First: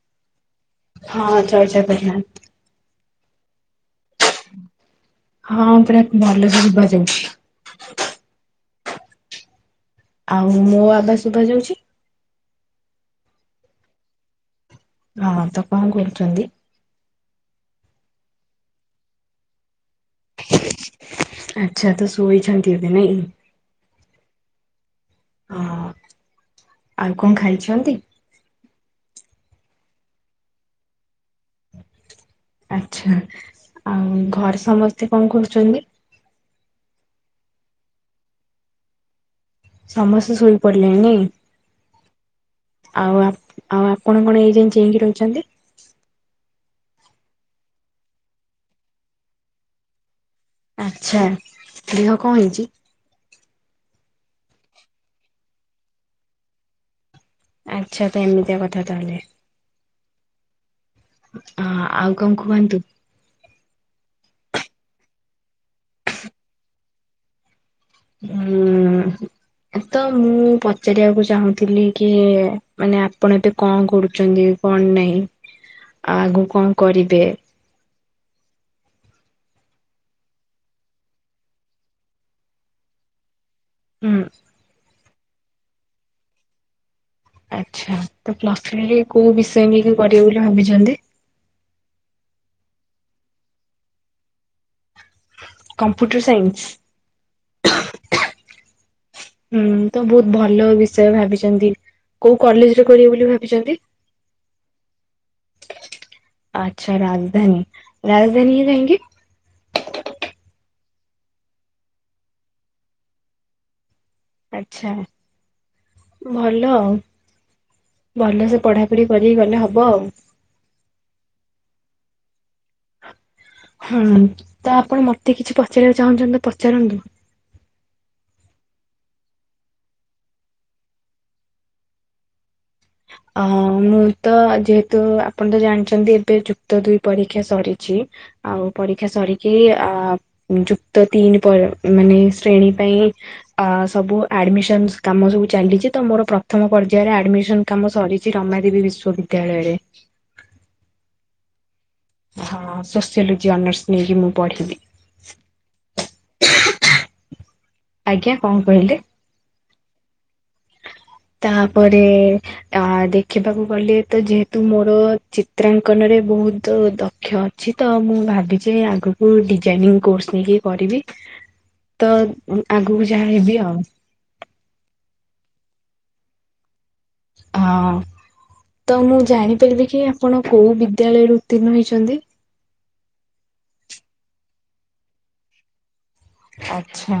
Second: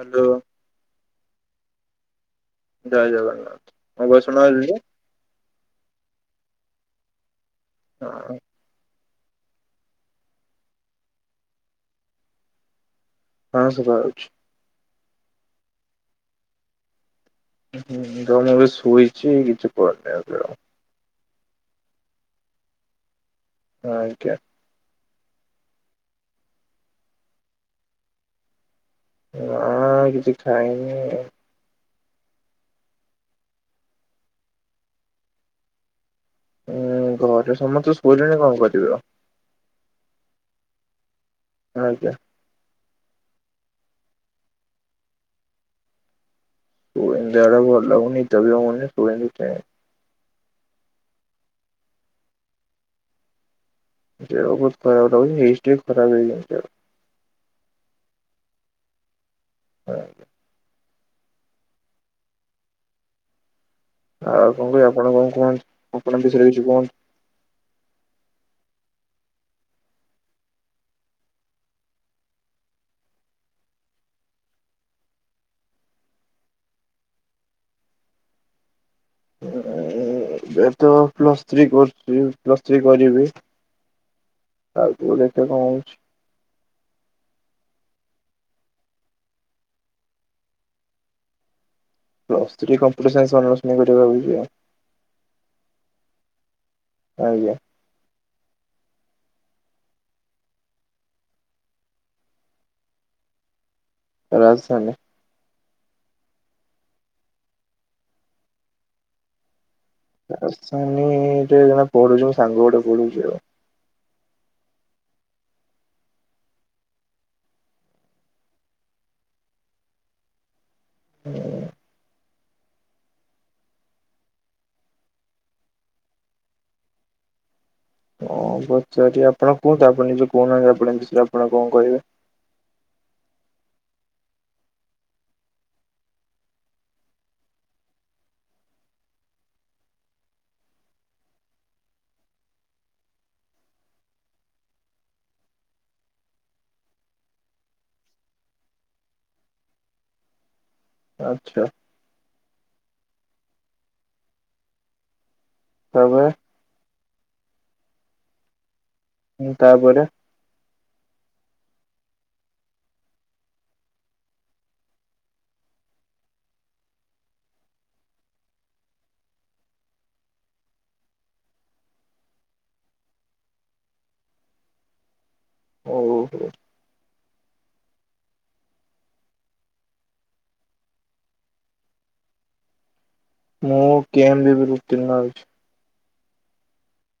Hello. ହଁ ଆଚ୍ଛା ଆଚ୍ଛା ପେଗନାଣ୍ଟ। ଜୟ ଜଗନ୍ନାଥ ମୁଁବେ ଶୁଣା ହଁ ପୁରା ଭଲ ସେ ଶୁଭା ଯାଉଛି। ଆଁଇଁ। ଆଉ ମୋ ଆବାଜ ଶୁଭାଯାଉଛି? ହଁ ଶୁଭା ଯାଉଛି। ହଁ ତ କଁ କରୁଛନ୍ତି? ହୁଁ ଜ ମୁଁ ଏବେ ଶୋଇଛି କିଛି କରନି [inaudible] ଆଚ୍ଛା ତ ଶୋଇଛନ୍ତି ଏବେ ନାଇଁ? ହଁ ଆଜ୍ଞା। ହଁ ଆଉ କଁ ଖାଇଛନ୍ତି? ନା କିଛି ଖାଇନି। ଆଚ୍ଛା ଆଉ ଘରେ ସମସ୍ତେ କଁ କରୁଛନ୍ତି? ଉୁଁ ଘରେ ସମସ୍ତେ ଶୋଇଲେଣି କଁ କରିବେ ଆଉ। ସମସ୍ତେ ଶୋଇ ପଡିଲେଣି ନାଇଁ? ଆଜ୍ଞା। ଆଉ ଆପ୍ ଆଉ ଆପଣ କଣ ଏଯାଏଁ ଚେଇଁକି ରହିଛନ୍ତି? ସୋଇନି ଦେହ ଟା ଭଲ ଲାଗୁନି ନିଦ ବି ହୋଉନି ସୋଇନି ସେଇଥି ପାଇଁ। ଆଚ୍ଛା ଦେହ କଁ ହେଇଛି? ଦେହ ବୋହୁତ ଖରପ ଲାଗୁଛି ହିଷ୍ଟ୍ରି ଖରାପ ହେଇଯାଉଛି ଆଉ। ଆଚ୍ଛା ତ ଏମିତିଆ କଥା ତାହେଲେ। ହଁ। ହଁ ଆଉ କଁ କୁହନ୍ତୁ? ଆଉ କଁ ଆପଣ କଣ କୁହନ୍ତ ଆପଣଙ୍କ ବିଷୟରେ କିଛି କୁହନ୍ତୁ? ଉଁ ହୁଁ। ତ,, ମୁଁ ପଚାରିଆକୁ ଚାହୁଁଥିଲି କି ମାନେ ଆପଣ ଏବେ କଁ କରୁଚନ୍ତି? କଣ ନାହିଁ ଆଉ ଆଗୁକୁ କଣ କରିବେ? ଏବେ ତ ପ୍ଲସ୍ ଥ୍ରୀ କରୁଛି, ପ୍ଲସ୍ ଥ୍ରୀ କରିବି। ହୁଁ। ଅଗୁକୁ ଦେଖିଆ କଁ ହୋଉଛି। ଆଚ୍ଛା ତ ପ୍ଲସ୍ ଥ୍ରୀ ରେ କୋଉ ବିଷୟ ନେଇକି ପଢିବେ ବୋଲି ଭାବିଛନ୍ତି? Plus three computer science honours ନେଇକି କରିବି ଭାବିଛି ଆଉ। Computer science? ଆଜ୍ଞା। ହୁଁ ତ ବହୁତ୍ ଭଲ ବିଷୟ ଭାବିଛନ୍ତି କୋଉ କଲେଜ ରେ କରିବେ ବୋଲି ଭାବିଛନ୍ତି? ରାଜଧାନୀ। ଆଚ୍ଛା ରାଜଧାନୀ ରାଜଧାନୀ କି ଯାଇଙ୍କ ରାଜଧାନୀ ରେ ଜଣେ ପଢୁଛି ମୋ ସାଙ୍ଗ ଗୋଟେ ପଢୁଛି ଆଉ। ଆଚ୍ଛା। ଭଲ ଆଉ ଭଲସେ ପଢ଼ାପଢ଼ି କରିକି ଗଲେ ହବ ଆଉ। ହୁଁ। ହୁଁ ତ ଆପଣ ମତେ କିଛି ପଚାରିବାକୁ ଚାହୁଁଛନ୍ତି ତ ପଚାରନ୍ତୁ? କଣ ପଚାରିବା ଆପଣ କୁହନ୍ତୁ ଆପଣ ନିଜେ କହୁନାହାନ୍ତି ଆପଣଙ୍କ ବିଷୟରେ ଆପଣ କଣ କହିବେ? ଓହ ମୁଁ ତ ଯେହେତୁ ଆପଣ ତ ଜାଣିଛନ୍ତି ଏବେ ଯୁକ୍ତ ଦୁଇ ପରୀକ୍ଷା ସରିଛି। ଆଉ ପରୀକ୍ଷା ସରିକି ଆ ଯୁକ୍ତ ତିନି ପରେ ମାନେ ଶ୍ରେଣୀ ପାଇଁ ଆ ସବୁ ଆଡମିସନ୍ସ କାମ ସବୁ ଚାଲିଛି ତ ମୋର ପ୍ରଥମ ପର୍ଯ୍ୟାୟରେ ଆଡମିସନ୍। କାମ ସରିଛି ରମାଦେବୀ ବିଶ୍ୱ ବିଦ୍ୟାଳୟରେ। ଆଚ୍ଛା। ହଁ ସୋସିଓଲୋଜି ଅନର୍ସ ନେଇକି ମୁଁ ପଢ଼ିବି। ତା ପରେ। ଆଜ୍ଞା କଣ କହିଲେ? ତାପରେ। ତାପରେ- ଆ ଦେଖିବାକୁ ଗଲେ ତ ଯେହେତୁ ମୋର ଚିତ୍ରାଙ୍କନରେ ବହୁତ ଦକ୍ଷ ଅଛି ତ ମୁଁ ଭାବିଛି ଆଗକୁ ଡିଜାଇନିଂ କୋର୍ସ ନେଇକି ପଢ଼ିବି। ତ ଆଗକୁ ଯାହା ହେବି ଆଉ। ହଉ। ହଁ ତ ମୁଁ ଜାଣିପାରିବି କି ଆପଣ କଉ ବିଦ୍ୟାଳୟରୁ ଉତ୍ତୀର୍ଣ୍ଣ ହୋଇଛନ୍ତି? ମୁଁ କେମ ବି ବି ରୁ ଉତୀର୍ଣ୍ଣ ହେଇଛି। ଆଚ୍ଛା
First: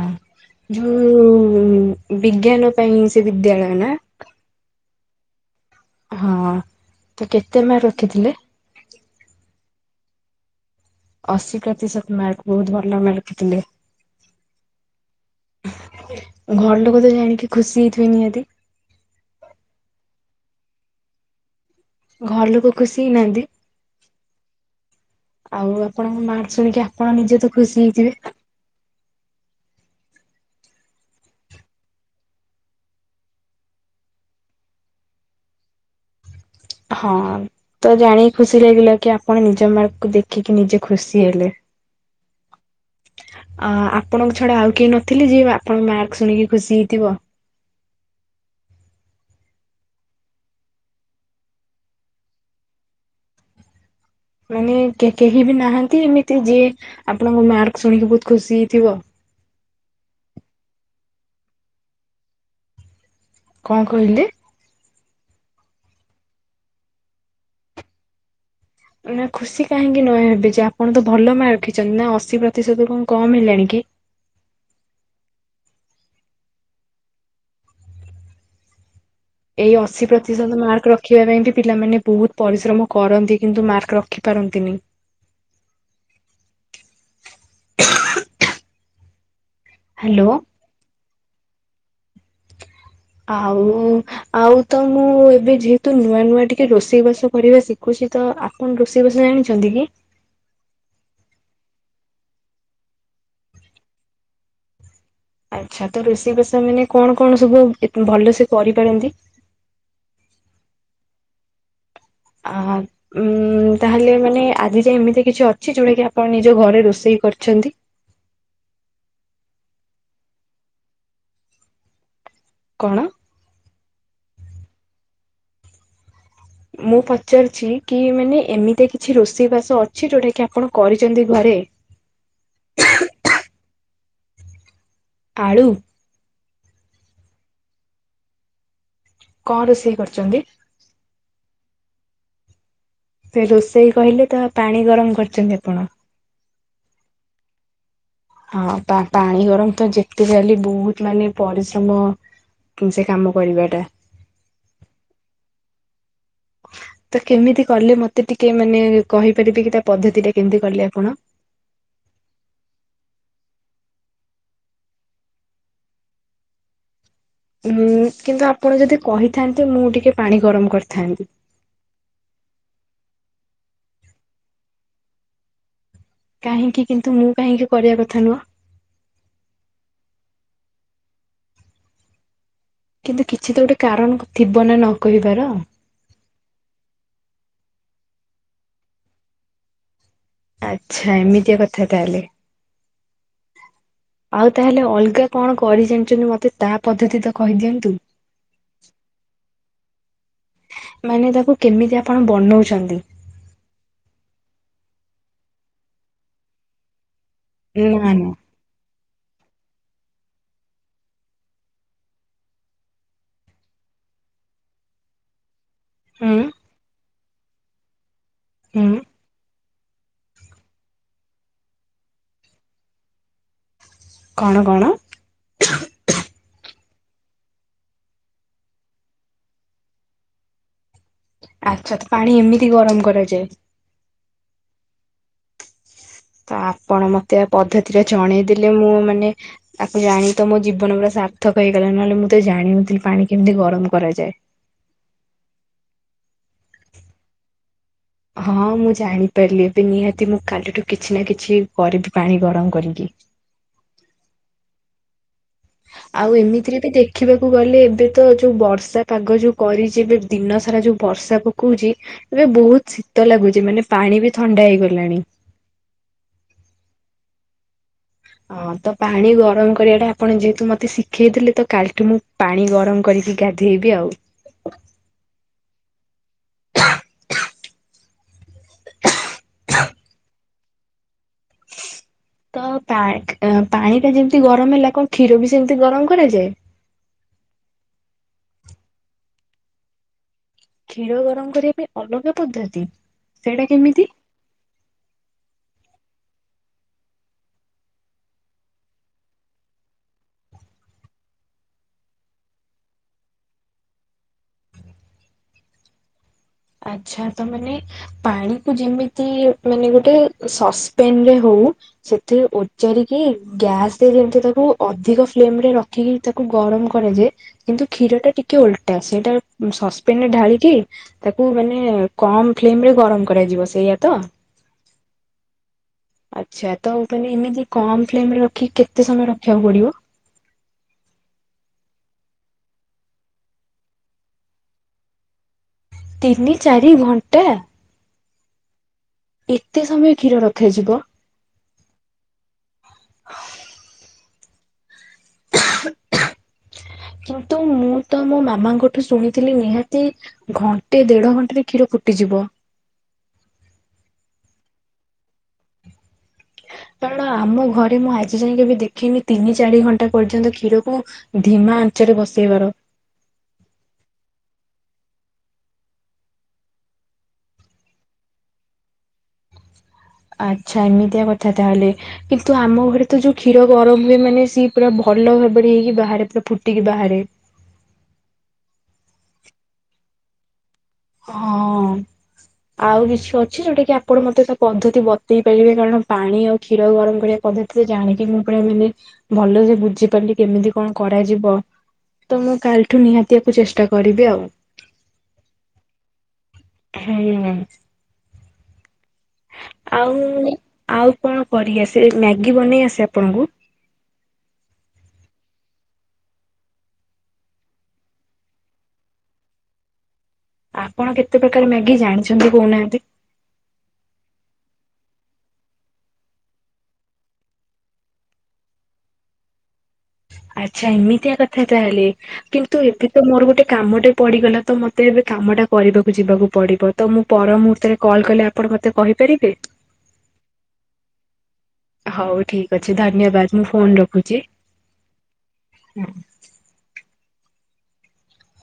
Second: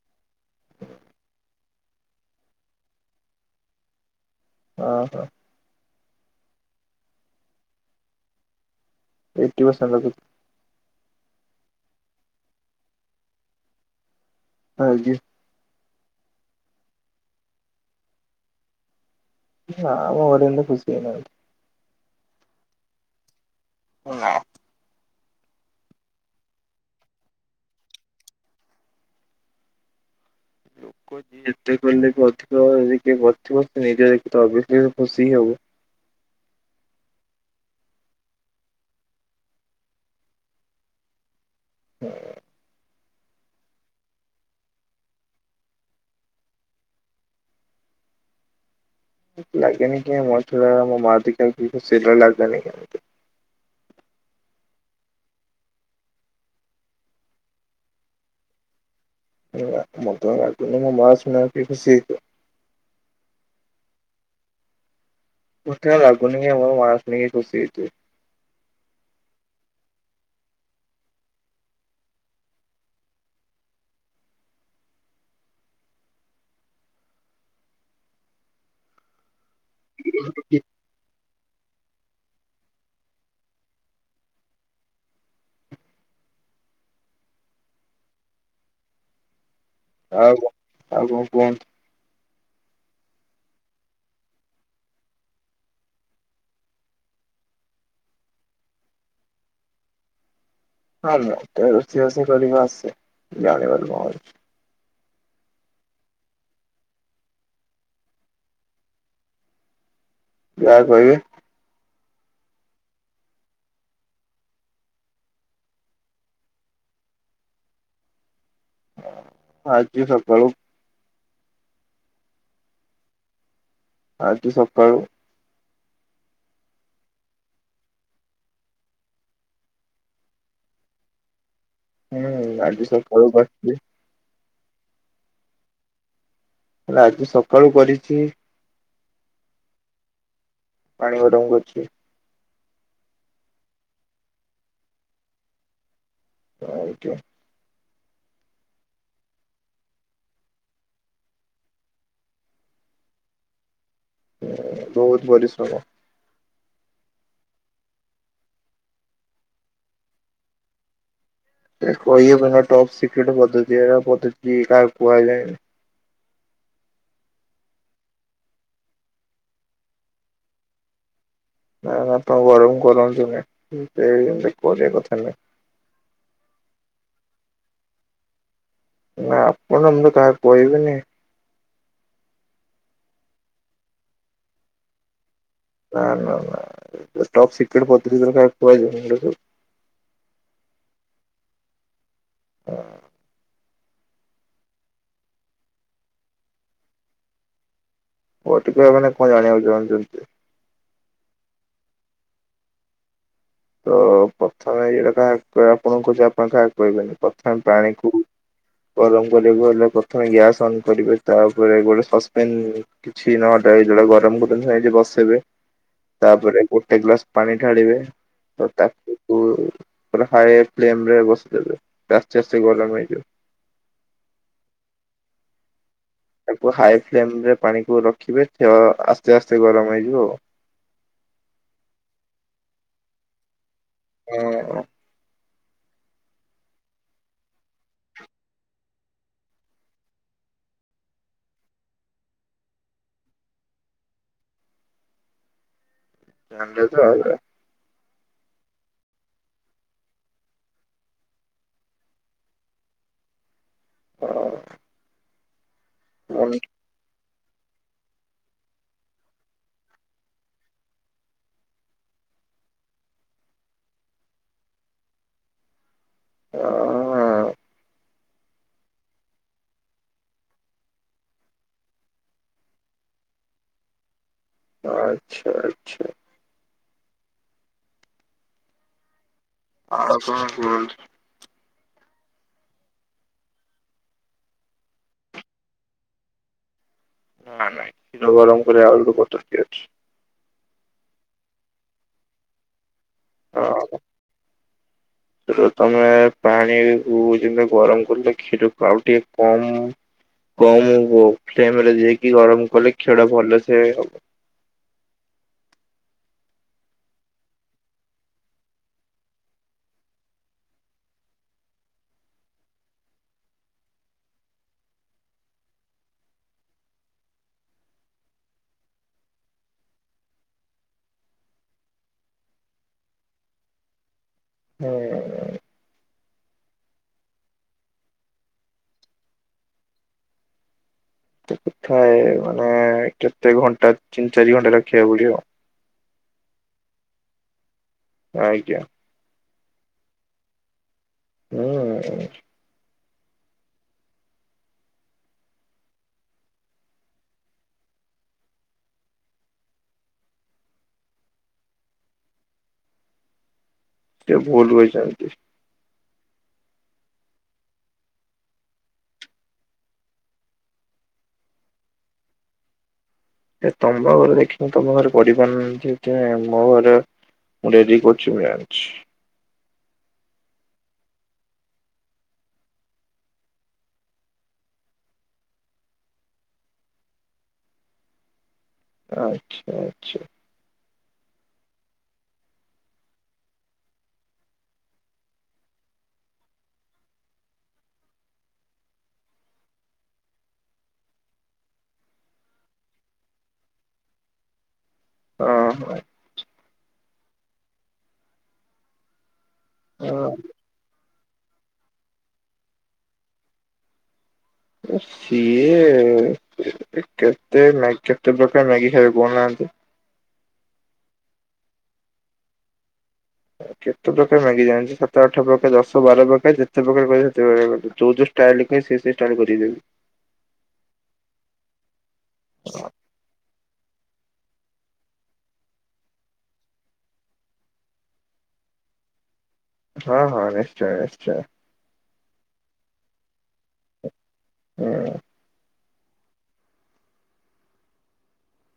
ଯଉ ବିଜ୍ଞାନ ପାଇଁ ସେ ବିଦ୍ୟାଳୟ ନା? ହଁ। ହଁ ତ କେତେ ମାର୍କ ରଖିଥିଲେ? ଏଇଟି ପରସେଣ୍ଟ ରଖିଥିଲି। ଅଶୀ ପ୍ରତିଶତ ମାର୍କ ବହୁତ ଭଲ ମାର୍କ ରଖିଥିଲେ। ଆଇ। ଘର ଲୋକ ତ ଜାଣିକି ଖୁସି ହେଇଥିବେ ନିହାତି। ନା ମୋ ଘରେ ହେଲେ ଖୁସି ହେଇ ନାହାନ୍ତି। ଘର ଲୋକ ଖୁସି ହେଇନାହାନ୍ତି? ନାଁ। ଆଉ ଆପଣଙ୍କ ମାର୍କ ଶୁଣିକି ଆପଣ ନିଜେ ତ ଖୁସି ହେଇଥିବେ? ଏତେ କଲେ ବି ଅଧିକରେ କିଏ କରିଥିବ ସେଇଟା ନିଜେ ଦେଖିଲି ଖୁସି ଆଉ। ହଁ ତ ଜାଣି ଖୁସି ଲାଗିଲା କି ଆପଣ ନିଜ ମାର୍କକୁ ଦେଖିକି ନିଜେ ଖୁସି ହେଲେ। ହୁଁ। ଆ ଆପଣଙ୍କ ଛଡା ଆଉ କେହି ନଥିଲେ ଯେ ଯିଏ ଆପଣଙ୍କ ମାର୍କ ଶୁଣିକି ଖୁସି ହେଇଥିବ? ଲାଗେନି କି ମୋ ଛଡା ମୋ ମାର୍କ ଦେଖି ଆଉ ଖୁସି ସେଇଟା ଲାଗେନି। ମାନେ କେ କେହି ବି ନାହାନ୍ତି ଏମିତି ଯିଏ ଆପଣଙ୍କ ମାର୍କ ଶୁଣିକି ବହୁତ ଖୁସି ହେଇଥିବ? ନା ମତେ ଲାଗୁନି ମୋ ମାର୍କ ଶୁଣିକିଆଉ କିଏ ଖୁସି ହେଇଥିବ। କଣ କହିଲେ? ମୋତେ ଆଉ ଲାଗୁନିକି ମୋ ମାର୍କ ଶୁଣିକି ଖୁସି ହେଇଥିବ। ନା ଖୁସି କାହିଁକି ନୁହେଁ ହେବେ ଯେ ଆପଣ ତ ଭଲ ମାର୍କ ରଖିଛନ୍ତି ନା ଅଶୀ ପ୍ରତିଶତ କଣ କମ୍ ହେଲାଣି କି? ଏଇ ଅଶୀ ପ୍ରତିଶତ ମାର୍କ ରଖ୍ ରଖିବା ପାଇଁକି ପିଲାମାନେ ବହୁତ ପରିଶ୍ରମ କରନ୍ତି କିନ୍ତୁ ମାର୍କ ରଖି ପାରନ୍ତିନି। ହ୍ୟାଲୋ। ଆଉ କ ଆଉ କଣ କୁହନ୍ତୁ? ଆଉ ଆଉ ତ ମୁଁ ଏବେ ଯେହେତୁ ନୂଆ ନୂଆ ଟିକେ ରୋଷେଇ ବାସ କରିବା ଶିଖୁଛି ତ ଆ କଣ ରୋଷେଇ ବାଷ ଜାଣିଛନ୍ତି କି? ହଁ ତାର ରୋଷେଇ ବାସ କରିବା ଆସେ ଜାଣିବାର କଣ ଅଛି। ଆଚ୍ଛା ତ ରୋଷେଇ ବାସ ଆମାନେ କଣ କଣ ସବୁ ଭଲ ସେ କରିପାରନ୍ତି? ଯାହା କହିବେ? ଆ ହ। ଉଁ ତାହେଲେ ମାନେ ଆଜି ଯାଏ ଏମିତି କିଛି ଅଛି ଯଉଟା କି ଆପଣ ନିଜ ଘରେ ରୋଷେଇ କରିଛନ୍ତି? ଆଜି ସକାଳୁ କଣ? ଆଜି ସକାଳୁ ମୁଁ ପଚାରୁଛି କି ମାନେ ଏମିତି କିଛି ରୋଷେଇ ବାସ ଅଛି ଯୋଉଟା କି ଆପଣ କରିଛନ୍ତି ଘରେ? ହୁଁ ଆଜି ସକାଳୁ କରିଥିଲି। ଆଳୁ? ଆଜି ସକାଳୁ କରିଛି। କ ରୋଷେଇ କରିଛନ୍ତି? ପାଣି ଗରମ କରିଚି। ସେ ରୋଷେଇ କହିଲେ ତ ପାଣି ଗରମ କରିଛନ୍ତି ଆପଣ। ଅ ହେଇଥିବ। ହଁ ପା ପାଣି ଗରମ ତ ଯେତେଯାହାହେଲେ ବହୁତ ମାନେ ପରିଶ୍ରମ ସେ କାମ କରିବାଟା। ହୁଁ ବହୁତ ପରିଶ୍ରମ। ତ କେମିତି କଲେ ମତେ ଟିକେ ମାନେ କହିପାରିବେ କି ତା ପଦ୍ଧତି ଟା କେମିତି କଲେ ଆପଣ? କହିହବନି ଟପ୍ ସିକ୍ରେଟ ପଦ୍ଧତି ଏରା ପଦ୍ଧତି କାହାକୁ କୁହାଯାଏନି। ଉଁ କିନ୍ତୁ ଆପଣ ଯଦି କହିଥାନ୍ତେ ମୁଁ ଟିକେ ପାଣି ଗରମ କରିଥାନ୍ତି। ନା ନା ଆପଣ ଗରମ କରନ୍ତୁନି ସେମିତି କରିବା କଥା ନୁହେଁ। କାହିଁକି କିନ୍ତୁ ମୁଁ କାହିଁକି କରିଆ କଥା ନୁହଁ? ନା ଆପଣ ମୁଁ ତ କାହାକୁ କହିବିନି। କିନ୍ତୁ କିଛି ତ ଗୋଟେ କାରଣ ଥିବ ନା ନ କହିବାର। ନା ନା ନା ଟପ୍ ସିକ୍ରେଟ ପଦ୍ଧତି ଗୁରା କାହାକୁ କୁହାଯାଏନି। ଆଚ୍ଛା ଏମିତିଆ କଥା ତାହେଲେ। ହଁ। ଆଉ ତାହେଲେ ଅଲଗା କଣ କରି ଜାଣିଛନ୍ତି ମତେ ତା ପଦ୍ଧତି ତ କହିଦିଅନ୍ତୁ। ଅଧିକା ମାନେ କଣ ଜାଣିବାକୁ ଚାହୁଁଛନ୍ତି? ମାନେ ତାକୁ କେମିତି ଆପଣ ବନଉଛନ୍ତି? ତ ପ୍ରଥମେ ଏକଥା ଆପଣଙ୍କୁ କହୁଛି ଆପଣ କାହାକୁ କହିବେନି ପ୍ରଥମେ ନା ପାଣିକୁ ନା ଗରମ କରିବାକୁ ହେଲେ ପ୍ରଥମେ ଗ୍ୟାସ୍ ଅନ୍ କରିବେ ତାପରେ ଗୋଟେ ସସ୍ପେନ୍ କିଛି ନ ଡରି ଯଉଟା ଗରମ କରିକି ସେଇଟି ବସେଇବେ ହୁଁ ତାପରେ ଗୋଟେ ଗ୍ଲାସ ପାଣି ଢାଳିବେ ତ ହୁଁ ତାକୁ ପୁ ପୁରା ହାଇ ଫ୍ଲେମ ରେ ବସେଇଦେବେ ଆସ୍ତେ ଆସ୍ତେ ଗରମ ହେଇଯିବ। କଣ କଣ? ତାକୁ ହାଇ ଫ୍ଲେମ୍ ରେ ପାଣିକୁ ରଖିବେ ହେୟ ଆସ୍ତେ ଆସ୍ତେ ଗରମ ହେଇଯିବ ଆଉ। ଆଚ୍ଛା ଆଚ୍ଛା ପାଣି ଏମିତି ଗରମ୍ କରାଯାଏ। ହଁ। ତ ଆପଣ ମତେ ପଦ୍ଧତି ଟା ଜଣେଇ ଦେଲେ ମୁଁ ମାନେ। ତାକୁ ଜାଣିକି ତ ମୋ ଜୀବନ ପୁରା ସାର୍ଥକ ହେଇଗଲା ନହେଲେ ମୁଁ ତ ଜାଣିନଥିଲି ପାଣି କେମତି ଗରମ କରାଯାଏ। ଜାଣିଲେ ତ ଅଵିକା? ହଁ ମୁଁ ଜାଣିପାରିଲି ଏବେ ନିହାତି ମୁଁ କାଲିଠୁ କିଛି ନା କିଛି କରିବି ପାଣି ଗରମ୍ କରିକି। ହ। ଆଉ ଏମିତିରେ ବି ଦେ ଖିବାକୁ ଗଲେ ଏବେ ତ ଯୋଉ ବର୍ଷା ପାଗ ଯୋଉ କରିଛି ଏବେ ଦିନସାରା ଯୋଉ ବର୍ଷା ପକଉଚି। ଏବେ ବହୁତ୍ ଶୀତ ଲାଗୁଚି ମାନେ ପାଣି ବି ଥଣ୍ଡା ହେଇଗଲାଣି। ହ ହ। ଆ ତ ପାଣି ଗରମ୍ କରିବା ଟା ଆପଣ ଯେହେତୁ ମତେ ଶିଖେଇଦେଲେ ତ କାଲିଠୁ ମୁଁ ପାଣି ଗରମ୍ କରିବି। ଗାଧଇବି ଆଉ। ଆଚ୍ଛା ଆଚ୍ଛା। [unintelligible] ଆଉ କଣ କୁହନ୍ତୁ? ତ ପା ପାଣି ଟା ଯେମତି ଗରମ ହେଲା କଣ କ୍ଷୀର ବି ସେମତି ଗରମ କରାଯାଏ? ନା ନାଇ କ୍ଷୀର ଗରମ କରିବା ଆଉ ପଦ୍ଧତି ଅଛି। କ୍ଷୀର ଗରମ୍ କରିବା ପାଇଁ ଅଲଗା ପଦ୍ଧତି ସେଇଡା ହଁ କେମିତି? ତମେ ପାଣି କୁ ଯେମତି ଗରମ କରିଲ କ୍ଷୀରକୁ ଆଉ ଟିକେ କମ୍। କମ୍ ହଉ ଫ୍ଲେମ୍ ରେ ଦେଇକି ଗରମ କଲେ କ୍ଷୀର ଟା ଭଲସେ ହବ। ଆଚ୍ଛା ତ ମାନେ। ପାଣି କୁ ଯେମିତି ମାନେ ଗୋଟେ ସସ୍ପେନ୍ ରେ ହୋଉ। ସେଥିରେ ଓଜାରିକି ଗ୍ୟାସ ରେ ଯେମିତି ତାକୁ ଅଧିକ ଫ୍ଲେମ୍ ରେ ରଖିକି। ତାକୁ ଗରମ କରାଯାଏ କିନ୍ତୁ କ୍ଷୀର ଟା ଟିକେ ଓଲଟା ସେଇଟା ସସ୍ପେନ୍ ରେ ଢାଳିକି। ତାକୁ ମାନେ କମ ଫ୍ଲେମ୍ ରେ ଗରମ୍ କରାଯିବ ସେଇଆ ତ? ହୁଁ। ଆଚ୍ଛା ତ ମାନେ ଏମିତି କମ୍ ଫ୍ଲେମରେ ରଖିକି କେତେ ସମୟ ରଖିବାକୁ ପଡିବ? ଥାଏ ମାନେ କେତେ ଘଣ୍ଟା ତିନ ଚାରି ଘଣ୍ଟା ରଖିବାକୁ ପଡିବ। ତିନି ଚାରି ଘଣ୍ଟା। ଆଜ୍ଞା। ଏତେ ସମୟ କ୍ଷୀର ରଖାଯିବ? ହୁଁ। କିନ୍ତୁ ମୁଁ ତ ମୋ ମାମାଙ୍କଠୁ ଶୁଣିଥିଲି ନିହାତି। ଘଣ୍ଟେ ଦେଢ ଘଣ୍ଟେ ରେ କ୍ଷୀର ଫୁଟିଯିବ। ସେ ଭୁଲୁ କହିଛନ୍ତି। କାରଣ ଆମ ଘରେ ମୁଁ ଆଜି ଯାଏଁ କେବେ ଦେଖିନି ତିନି ଚାରି ଘଣ୍ଟା ପର୍ଯ୍ୟନ୍ତ କ୍ଷୀରକୁ। ଧିମା ଆଞ୍ଚରେ ବସେଇବାର। ଏ ତମ ଘରେ ଦେଖିବି ତମ ଘରେ ପଡିି ପାରୁନାହାନ୍ତି କି କିଛି ନାହିଁ ମୁଁ ରେଡିି କରୁଛି ମୁଁ ଜାଣଛି। ଆଚ୍ଛା ଏମିତିଆ କଥା ତାହେଲେ। କିନ୍ତୁ ଆମ ଘରେ ତ ଯୋଉ କ୍ଷୀର ଗରମ୍ ହୁଏ ମାନେ ସିଏ ପୁରା ଭଲ ଭାବରେ ହେଇକି ବାହାରେ ପୁରା ଫୁଟିକି ବାହାରେ। ଆଚ୍ଛା ଆଚ୍ଛା। ହଁ। ଆଉ କିଛି ଅଛି ଯୋଉଟା କି ଆପଣ ମତେ ତା ପଦ୍ଧତି ବତେଇ ପାରିବେ କାରଣ ପାଣି ଆଉ କ୍ଷୀର ଗରମ କରିବା ପଦ୍ଧତି ଜାଣିକି ମୁଁ ପରା ମାନେ ଭଲ ସେ ବୁଝିପାରିଲି କେମିତି କଣ କରାଯିବ। ତ ମୁଁ କାଲିଠୁ ନିହାତିଆକୁ ଚେଷ୍ଟା କରିବି ଆଉ। ଓହ। ହୁଁ। ଆଉ ଆଉ କଣ କରି ଆସେ ମ୍ୟାଗି ବନେଇ ଆସେ ଆପଣଙ୍କୁ? ସିଏ କେତେ ମ୍ୟା କେତେ ପ୍ରକାର ମ୍ୟାଗି ଖାଇବେ କହୁନାହାନ୍ତି? ଆପଣ କେତେ ପ୍ରକାର ମ୍ୟାଗି ଜାଣିଛନ୍ତି କହୁନାହାନ୍ତି? କେତେ ପ୍ରକାର ମ୍ୟାଗି ଜାଣିଛି ସାତ ଆଠ ପ୍ରକାର ଦଶ ବାର ପ୍ରକାର ଯେତେ ପ୍ରକାର କହିବେ ସେତେ ପ୍ରକାର କରିଦେବି। ଚଉଦ ଷ୍ଟାଇଲ୍ କହିବେ ସେମିତିଆ ଷ୍ଟାଇଲ୍ କରିକିଦେବି। ଆଚ୍ଛା ଏମିତିଆ କଥା ତାହେଲେ। କିନ୍ତୁ ଏବେ ତ ମୋର ଗୋଟେ କାମଟେ ପଡିଗଲା ତ ମତେ ଏବେ କାମ ଟା କରିବାକୁ ଯିବାକୁ ପଡିବ। ତ ମୁଁ ପର ମୁହୂର୍ତ୍ତରେ କଲ୍ କଲେ ଆପଣ ମତେ କହିପାରିବେ? ହଁ ହଁ ନିଶ୍ଚୟ ନିଶ୍ଚୟ। ହଉ ଠିକ ଅଛି ଧନ୍ୟବାଦ ମୁଁ ଫୋନ ରଖୁଛି। ହୁଁ। [inaudible]